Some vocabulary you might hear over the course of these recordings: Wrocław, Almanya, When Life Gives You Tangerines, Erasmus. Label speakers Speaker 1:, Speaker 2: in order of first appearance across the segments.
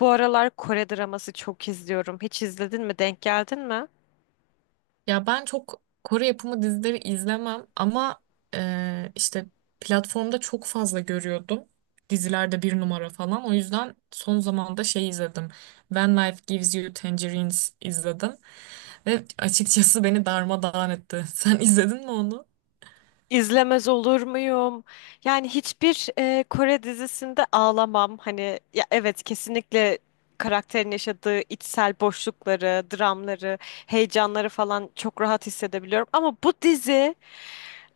Speaker 1: Bu aralar Kore draması çok izliyorum. Hiç izledin mi? Denk geldin mi?
Speaker 2: Ya ben çok Kore yapımı dizileri izlemem ama e, işte platformda çok fazla görüyordum. Dizilerde bir numara falan. O yüzden son zamanda şey izledim. When Life Gives You Tangerines izledim. Ve açıkçası beni darmadağın etti. Sen izledin mi onu?
Speaker 1: İzlemez olur muyum? Yani hiçbir Kore dizisinde ağlamam. Hani ya evet, kesinlikle karakterin yaşadığı içsel boşlukları, dramları, heyecanları falan çok rahat hissedebiliyorum. Ama bu dizi,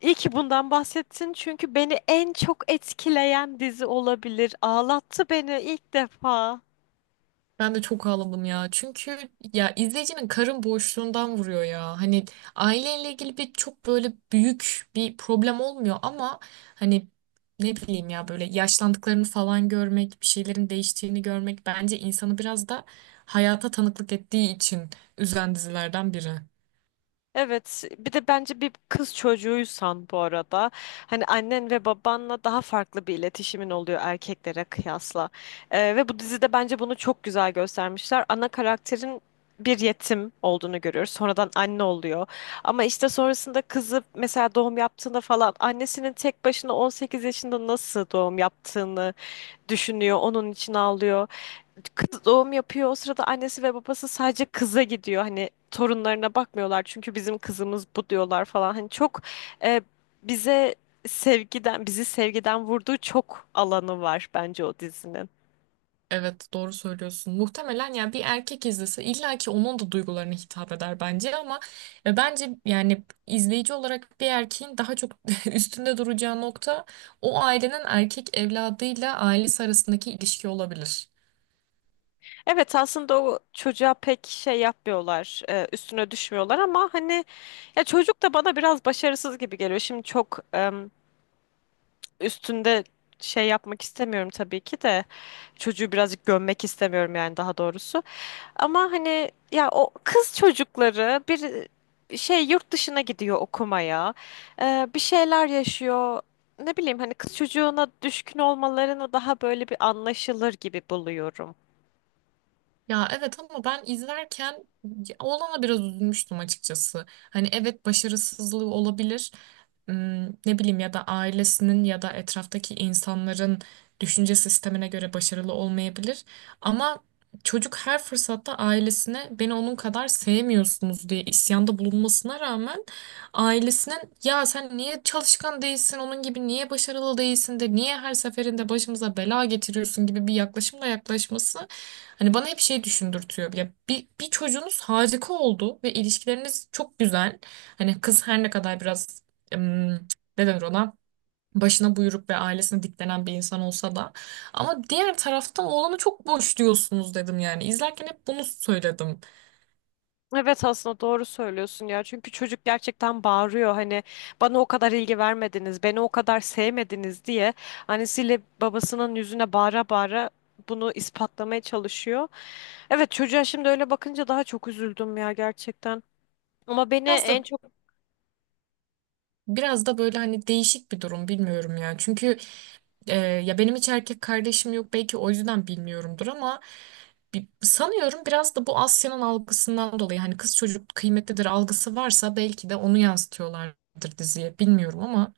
Speaker 1: iyi ki bundan bahsettin, çünkü beni en çok etkileyen dizi olabilir. Ağlattı beni ilk defa.
Speaker 2: Ben de çok ağladım ya. Çünkü ya izleyicinin karın boşluğundan vuruyor ya. Hani aileyle ilgili bir çok böyle büyük bir problem olmuyor ama hani ne bileyim ya böyle yaşlandıklarını falan görmek, bir şeylerin değiştiğini görmek bence insanı biraz da hayata tanıklık ettiği için üzen dizilerden biri.
Speaker 1: Evet, bir de bence bir kız çocuğuysan, bu arada, hani annen ve babanla daha farklı bir iletişimin oluyor erkeklere kıyasla. Ve bu dizide bence bunu çok güzel göstermişler. Ana karakterin bir yetim olduğunu görüyoruz. Sonradan anne oluyor. Ama işte sonrasında kızı mesela doğum yaptığında falan annesinin tek başına 18 yaşında nasıl doğum yaptığını düşünüyor. Onun için ağlıyor, kız doğum yapıyor. O sırada annesi ve babası sadece kıza gidiyor. Hani torunlarına bakmıyorlar, çünkü bizim kızımız bu diyorlar falan. Hani çok e, bize sevgiden, bizi sevgiden vurduğu çok alanı var bence o dizinin.
Speaker 2: Evet, doğru söylüyorsun. Muhtemelen ya bir erkek izlese illa ki onun da duygularına hitap eder bence ama bence yani izleyici olarak bir erkeğin daha çok üstünde duracağı nokta o ailenin erkek evladıyla ailesi arasındaki ilişki olabilir.
Speaker 1: Evet, aslında o çocuğa pek şey yapmıyorlar, üstüne düşmüyorlar, ama hani ya çocuk da bana biraz başarısız gibi geliyor. Şimdi çok üstünde şey yapmak istemiyorum tabii ki de, çocuğu birazcık gömmek istemiyorum yani, daha doğrusu. Ama hani ya o kız çocukları bir şey, yurt dışına gidiyor okumaya. Bir şeyler yaşıyor. Ne bileyim, hani kız çocuğuna düşkün olmalarını daha böyle bir anlaşılır gibi buluyorum.
Speaker 2: Ya evet ama ben izlerken ya oğlana biraz üzülmüştüm açıkçası. Hani evet, başarısızlığı olabilir. Hmm. Ne bileyim ya da ailesinin ya da etraftaki insanların düşünce sistemine göre başarılı olmayabilir. Ama çocuk her fırsatta ailesine beni onun kadar sevmiyorsunuz diye isyanda bulunmasına rağmen ailesinin ya sen niye çalışkan değilsin, onun gibi niye başarılı değilsin de niye her seferinde başımıza bela getiriyorsun gibi bir yaklaşımla yaklaşması hani bana hep şey düşündürtüyor. Ya bir çocuğunuz harika oldu ve ilişkileriniz çok güzel. Hani kız her ne kadar biraz em, ne denir ona, başına buyruk ve ailesine diklenen bir insan olsa da ama diğer taraftan oğlanı çok boş diyorsunuz dedim, yani izlerken hep bunu söyledim.
Speaker 1: Evet, aslında doğru söylüyorsun ya. Çünkü çocuk gerçekten bağırıyor, hani bana o kadar ilgi vermediniz, beni o kadar sevmediniz diye annesiyle babasının yüzüne bağıra bağıra bunu ispatlamaya çalışıyor. Evet, çocuğa şimdi öyle bakınca daha çok üzüldüm ya, gerçekten. Ama beni
Speaker 2: Biraz da
Speaker 1: en çok
Speaker 2: biraz da böyle hani değişik bir durum, bilmiyorum ya. Çünkü ya benim hiç erkek kardeşim yok, belki o yüzden bilmiyorumdur ama sanıyorum biraz da bu Asya'nın algısından dolayı hani kız çocuk kıymetlidir algısı varsa belki de onu yansıtıyorlardır diziye, bilmiyorum ama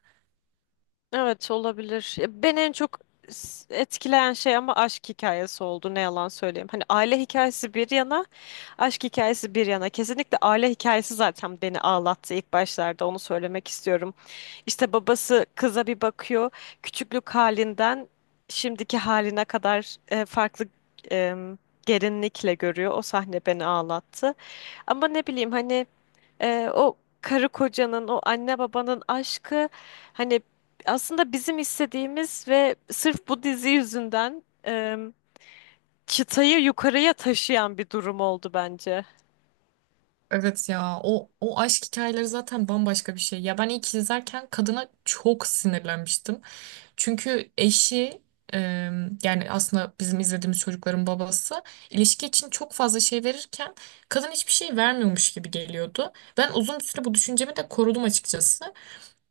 Speaker 1: evet olabilir. Ya, beni en çok etkileyen şey ama aşk hikayesi oldu, ne yalan söyleyeyim. Hani aile hikayesi bir yana, aşk hikayesi bir yana. Kesinlikle aile hikayesi zaten beni ağlattı ilk başlarda, onu söylemek istiyorum. İşte babası kıza bir bakıyor. Küçüklük halinden şimdiki haline kadar farklı e, derinlikle görüyor. O sahne beni ağlattı. Ama ne bileyim, hani o karı kocanın, o anne babanın aşkı, hani aslında bizim istediğimiz ve sırf bu dizi yüzünden çıtayı yukarıya taşıyan bir durum oldu bence.
Speaker 2: evet, ya o aşk hikayeleri zaten bambaşka bir şey. Ya ben ilk izlerken kadına çok sinirlenmiştim. Çünkü eşi, e, yani aslında bizim izlediğimiz çocukların babası, ilişki için çok fazla şey verirken kadın hiçbir şey vermiyormuş gibi geliyordu. Ben uzun bir süre bu düşüncemi de korudum açıkçası.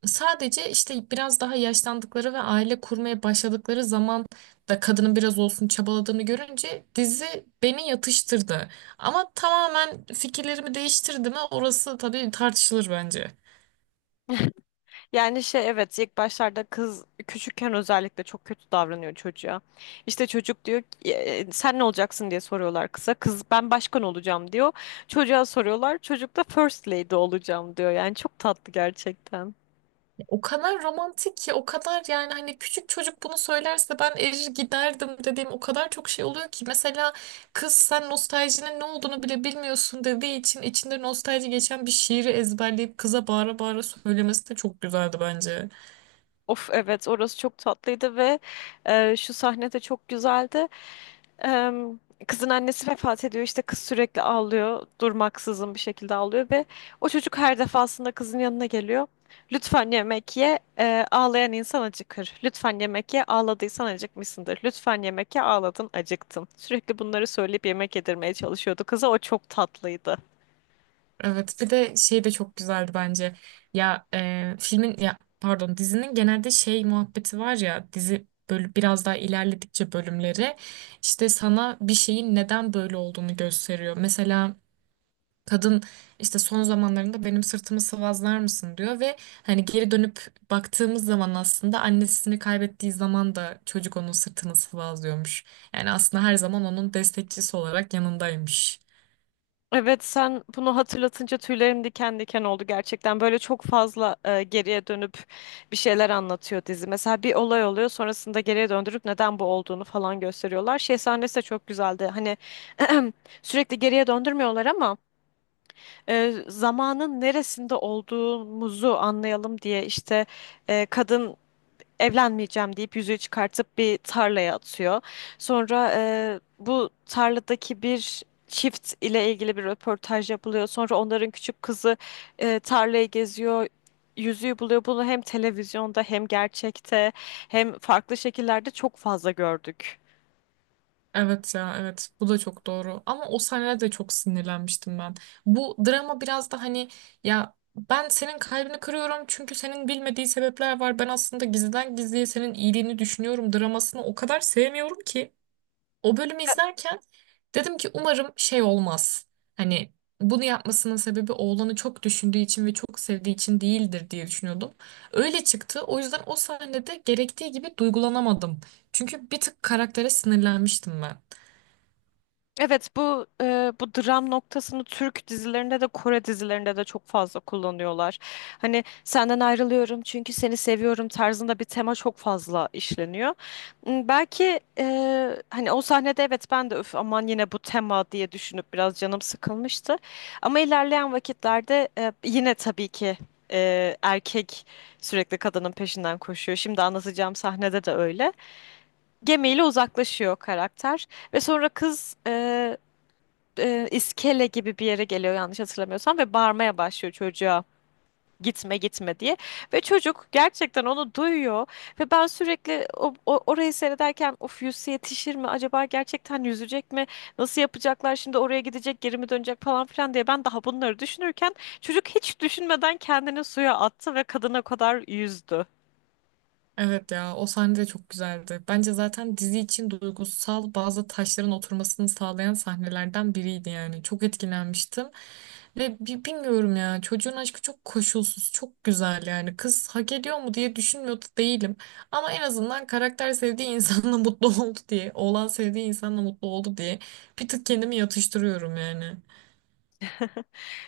Speaker 2: Sadece işte biraz daha yaşlandıkları ve aile kurmaya başladıkları zaman da kadının biraz olsun çabaladığını görünce dizi beni yatıştırdı. Ama tamamen fikirlerimi değiştirdi mi, orası tabii tartışılır bence.
Speaker 1: Yani şey, evet, ilk başlarda kız küçükken özellikle çok kötü davranıyor çocuğa. İşte çocuk diyor ki, " sen ne olacaksın diye soruyorlar kıza. Kız ben başkan olacağım diyor. Çocuğa soruyorlar. Çocuk da first lady olacağım diyor. Yani çok tatlı gerçekten.
Speaker 2: O kadar romantik ki, o kadar yani hani küçük çocuk bunu söylerse ben erir giderdim dediğim o kadar çok şey oluyor ki. Mesela kız sen nostaljinin ne olduğunu bile bilmiyorsun dediği için içinde nostalji geçen bir şiiri ezberleyip kıza bağıra bağıra söylemesi de çok güzeldi bence.
Speaker 1: Of, evet, orası çok tatlıydı ve şu sahne de çok güzeldi. Em, Kızın annesi vefat ediyor, işte kız sürekli ağlıyor, durmaksızın bir şekilde ağlıyor ve o çocuk her defasında kızın yanına geliyor. Lütfen yemek ye, ağlayan insan acıkır. Lütfen yemek ye, ağladıysan acıkmışsındır. Lütfen yemek ye, ağladın acıktın. Sürekli bunları söyleyip yemek yedirmeye çalışıyordu kıza, o çok tatlıydı.
Speaker 2: Evet, bir de şey de çok güzeldi bence. Ya filmin, ya pardon, dizinin genelde şey muhabbeti var ya, dizi böyle biraz daha ilerledikçe bölümleri işte sana bir şeyin neden böyle olduğunu gösteriyor. Mesela kadın işte son zamanlarında benim sırtımı sıvazlar mısın diyor ve hani geri dönüp baktığımız zaman aslında annesini kaybettiği zaman da çocuk onun sırtını sıvazlıyormuş. Yani aslında her zaman onun destekçisi olarak yanındaymış.
Speaker 1: Evet, sen bunu hatırlatınca tüylerim diken diken oldu gerçekten. Böyle çok fazla geriye dönüp bir şeyler anlatıyor dizi. Mesela bir olay oluyor, sonrasında geriye döndürüp neden bu olduğunu falan gösteriyorlar. Şey sahnesi de çok güzeldi. Hani sürekli geriye döndürmüyorlar, ama zamanın neresinde olduğumuzu anlayalım diye işte kadın evlenmeyeceğim deyip yüzüğü çıkartıp bir tarlaya atıyor. Sonra bu tarladaki bir çift ile ilgili bir röportaj yapılıyor. Sonra onların küçük kızı tarlayı geziyor. Yüzüğü buluyor. Bunu hem televizyonda, hem gerçekte, hem farklı şekillerde çok fazla gördük.
Speaker 2: Evet ya, evet bu da çok doğru ama o sahnede de çok sinirlenmiştim ben. Bu drama biraz da hani ya ben senin kalbini kırıyorum çünkü senin bilmediği sebepler var. Ben aslında gizliden gizliye senin iyiliğini düşünüyorum dramasını o kadar sevmiyorum ki. O bölümü izlerken dedim ki umarım şey olmaz. Hani bunu yapmasının sebebi oğlanı çok düşündüğü için ve çok sevdiği için değildir diye düşünüyordum. Öyle çıktı. O yüzden o sahnede gerektiği gibi duygulanamadım. Çünkü bir tık karaktere sinirlenmiştim ben.
Speaker 1: Evet, bu bu dram noktasını Türk dizilerinde de Kore dizilerinde de çok fazla kullanıyorlar. Hani senden ayrılıyorum çünkü seni seviyorum tarzında bir tema çok fazla işleniyor. Belki hani o sahnede evet ben de öf aman yine bu tema diye düşünüp biraz canım sıkılmıştı. Ama ilerleyen vakitlerde yine tabii ki erkek sürekli kadının peşinden koşuyor. Şimdi anlatacağım sahnede de öyle. Gemiyle uzaklaşıyor karakter. Ve sonra kız iskele gibi bir yere geliyor yanlış hatırlamıyorsam ve bağırmaya başlıyor çocuğa gitme gitme diye, ve çocuk gerçekten onu duyuyor ve ben sürekli orayı seyrederken of yüzse yetişir mi acaba, gerçekten yüzecek mi, nasıl yapacaklar şimdi, oraya gidecek, geri mi dönecek falan filan diye ben daha bunları düşünürken çocuk hiç düşünmeden kendini suya attı ve kadına kadar yüzdü.
Speaker 2: Evet ya, o sahne de çok güzeldi. Bence zaten dizi için duygusal bazı taşların oturmasını sağlayan sahnelerden biriydi yani. Çok etkilenmiştim. Ve bilmiyorum ya, çocuğun aşkı çok koşulsuz, çok güzel yani. Kız hak ediyor mu diye düşünmüyordu değilim. Ama en azından karakter sevdiği insanla mutlu oldu diye, oğlan sevdiği insanla mutlu oldu diye bir tık kendimi yatıştırıyorum yani.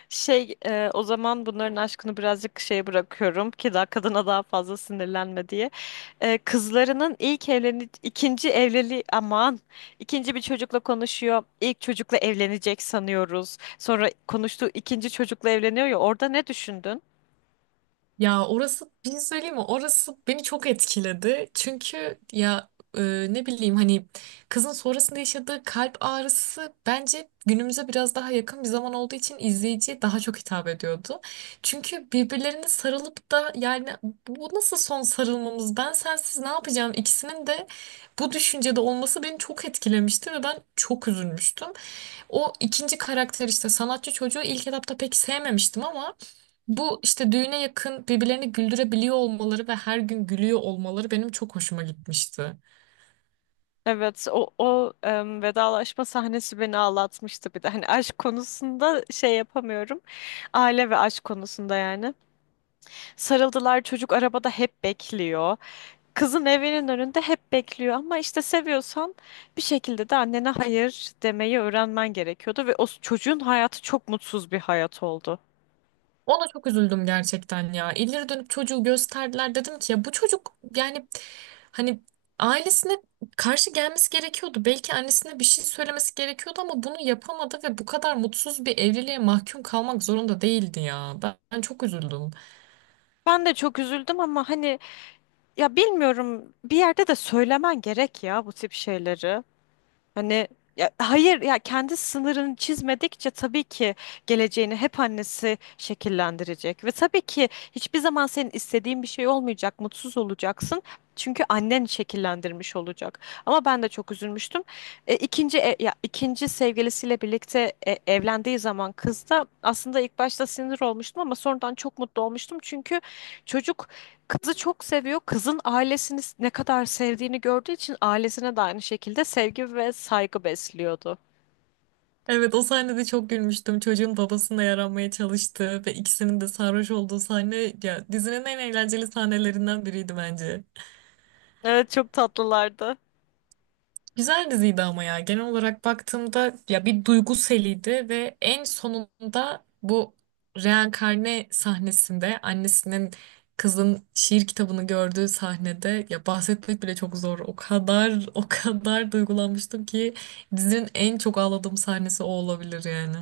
Speaker 1: Şey, o zaman bunların aşkını birazcık şeye bırakıyorum ki daha kadına daha fazla sinirlenme diye. Kızlarının ilk evleni ikinci evliliği, aman, ikinci bir çocukla konuşuyor. İlk çocukla evlenecek sanıyoruz. Sonra konuştuğu ikinci çocukla evleniyor ya, orada ne düşündün?
Speaker 2: Ya orası, bir şey söyleyeyim mi? Orası beni çok etkiledi. Çünkü ya e, ne bileyim hani kızın sonrasında yaşadığı kalp ağrısı bence günümüze biraz daha yakın bir zaman olduğu için izleyiciye daha çok hitap ediyordu. Çünkü birbirlerine sarılıp da yani bu nasıl son sarılmamız? Ben sensiz ne yapacağım? İkisinin de bu düşüncede olması beni çok etkilemişti ve ben çok üzülmüştüm. O ikinci karakter, işte sanatçı çocuğu ilk etapta pek sevmemiştim ama bu işte düğüne yakın birbirlerini güldürebiliyor olmaları ve her gün gülüyor olmaları benim çok hoşuma gitmişti.
Speaker 1: Evet, o, o vedalaşma sahnesi beni ağlatmıştı bir de. Hani aşk konusunda şey yapamıyorum. Aile ve aşk konusunda yani. Sarıldılar, çocuk arabada hep bekliyor. Kızın evinin önünde hep bekliyor, ama işte seviyorsan bir şekilde de annene hayır demeyi öğrenmen gerekiyordu ve çocuğun hayatı çok mutsuz bir hayat oldu.
Speaker 2: Ona çok üzüldüm gerçekten ya. İleri dönüp çocuğu gösterdiler. Dedim ki ya bu çocuk, yani hani ailesine karşı gelmesi gerekiyordu. Belki annesine bir şey söylemesi gerekiyordu ama bunu yapamadı ve bu kadar mutsuz bir evliliğe mahkum kalmak zorunda değildi ya. Ben çok üzüldüm.
Speaker 1: Ben de çok üzüldüm, ama hani ya bilmiyorum, bir yerde de söylemen gerek ya bu tip şeyleri. Hani ya, hayır ya, kendi sınırını çizmedikçe tabii ki geleceğini hep annesi şekillendirecek ve tabii ki hiçbir zaman senin istediğin bir şey olmayacak, mutsuz olacaksın. Çünkü annen şekillendirmiş olacak. Ama ben de çok üzülmüştüm. İkinci ya ikinci sevgilisiyle birlikte evlendiği zaman kız da, aslında ilk başta sinir olmuştum, ama sonradan çok mutlu olmuştum. Çünkü çocuk kızı çok seviyor. Kızın ailesini ne kadar sevdiğini gördüğü için ailesine de aynı şekilde sevgi ve saygı besliyordu.
Speaker 2: Evet, o sahnede çok gülmüştüm. Çocuğun babasına yaranmaya çalıştığı ve ikisinin de sarhoş olduğu sahne ya dizinin en eğlenceli sahnelerinden biriydi bence.
Speaker 1: Evet, çok tatlılardı.
Speaker 2: Güzel diziydi ama ya genel olarak baktığımda ya bir duygu seliydi ve en sonunda bu reenkarne sahnesinde annesinin kızın şiir kitabını gördüğü sahnede ya bahsetmek bile çok zor. O kadar, o kadar duygulanmıştım ki dizinin en çok ağladığım sahnesi o olabilir yani.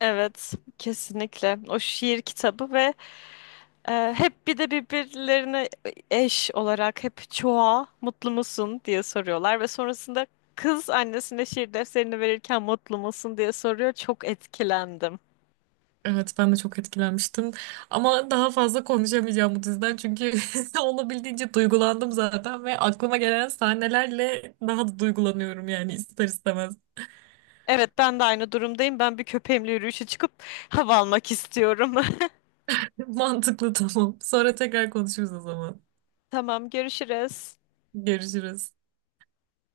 Speaker 1: Evet, kesinlikle. O şiir kitabı ve hep bir de birbirlerine eş olarak hep çoğa mutlu musun diye soruyorlar ve sonrasında kız annesine şiir defterini verirken mutlu musun diye soruyor. Çok etkilendim.
Speaker 2: Evet ben de çok etkilenmiştim. Ama daha fazla konuşamayacağım bu diziden çünkü olabildiğince duygulandım zaten ve aklıma gelen sahnelerle daha da duygulanıyorum yani ister istemez.
Speaker 1: Evet, ben de aynı durumdayım. Ben bir köpeğimle yürüyüşe çıkıp hava almak istiyorum.
Speaker 2: Mantıklı, tamam. Sonra tekrar konuşuruz o zaman.
Speaker 1: Tamam, görüşürüz.
Speaker 2: Görüşürüz.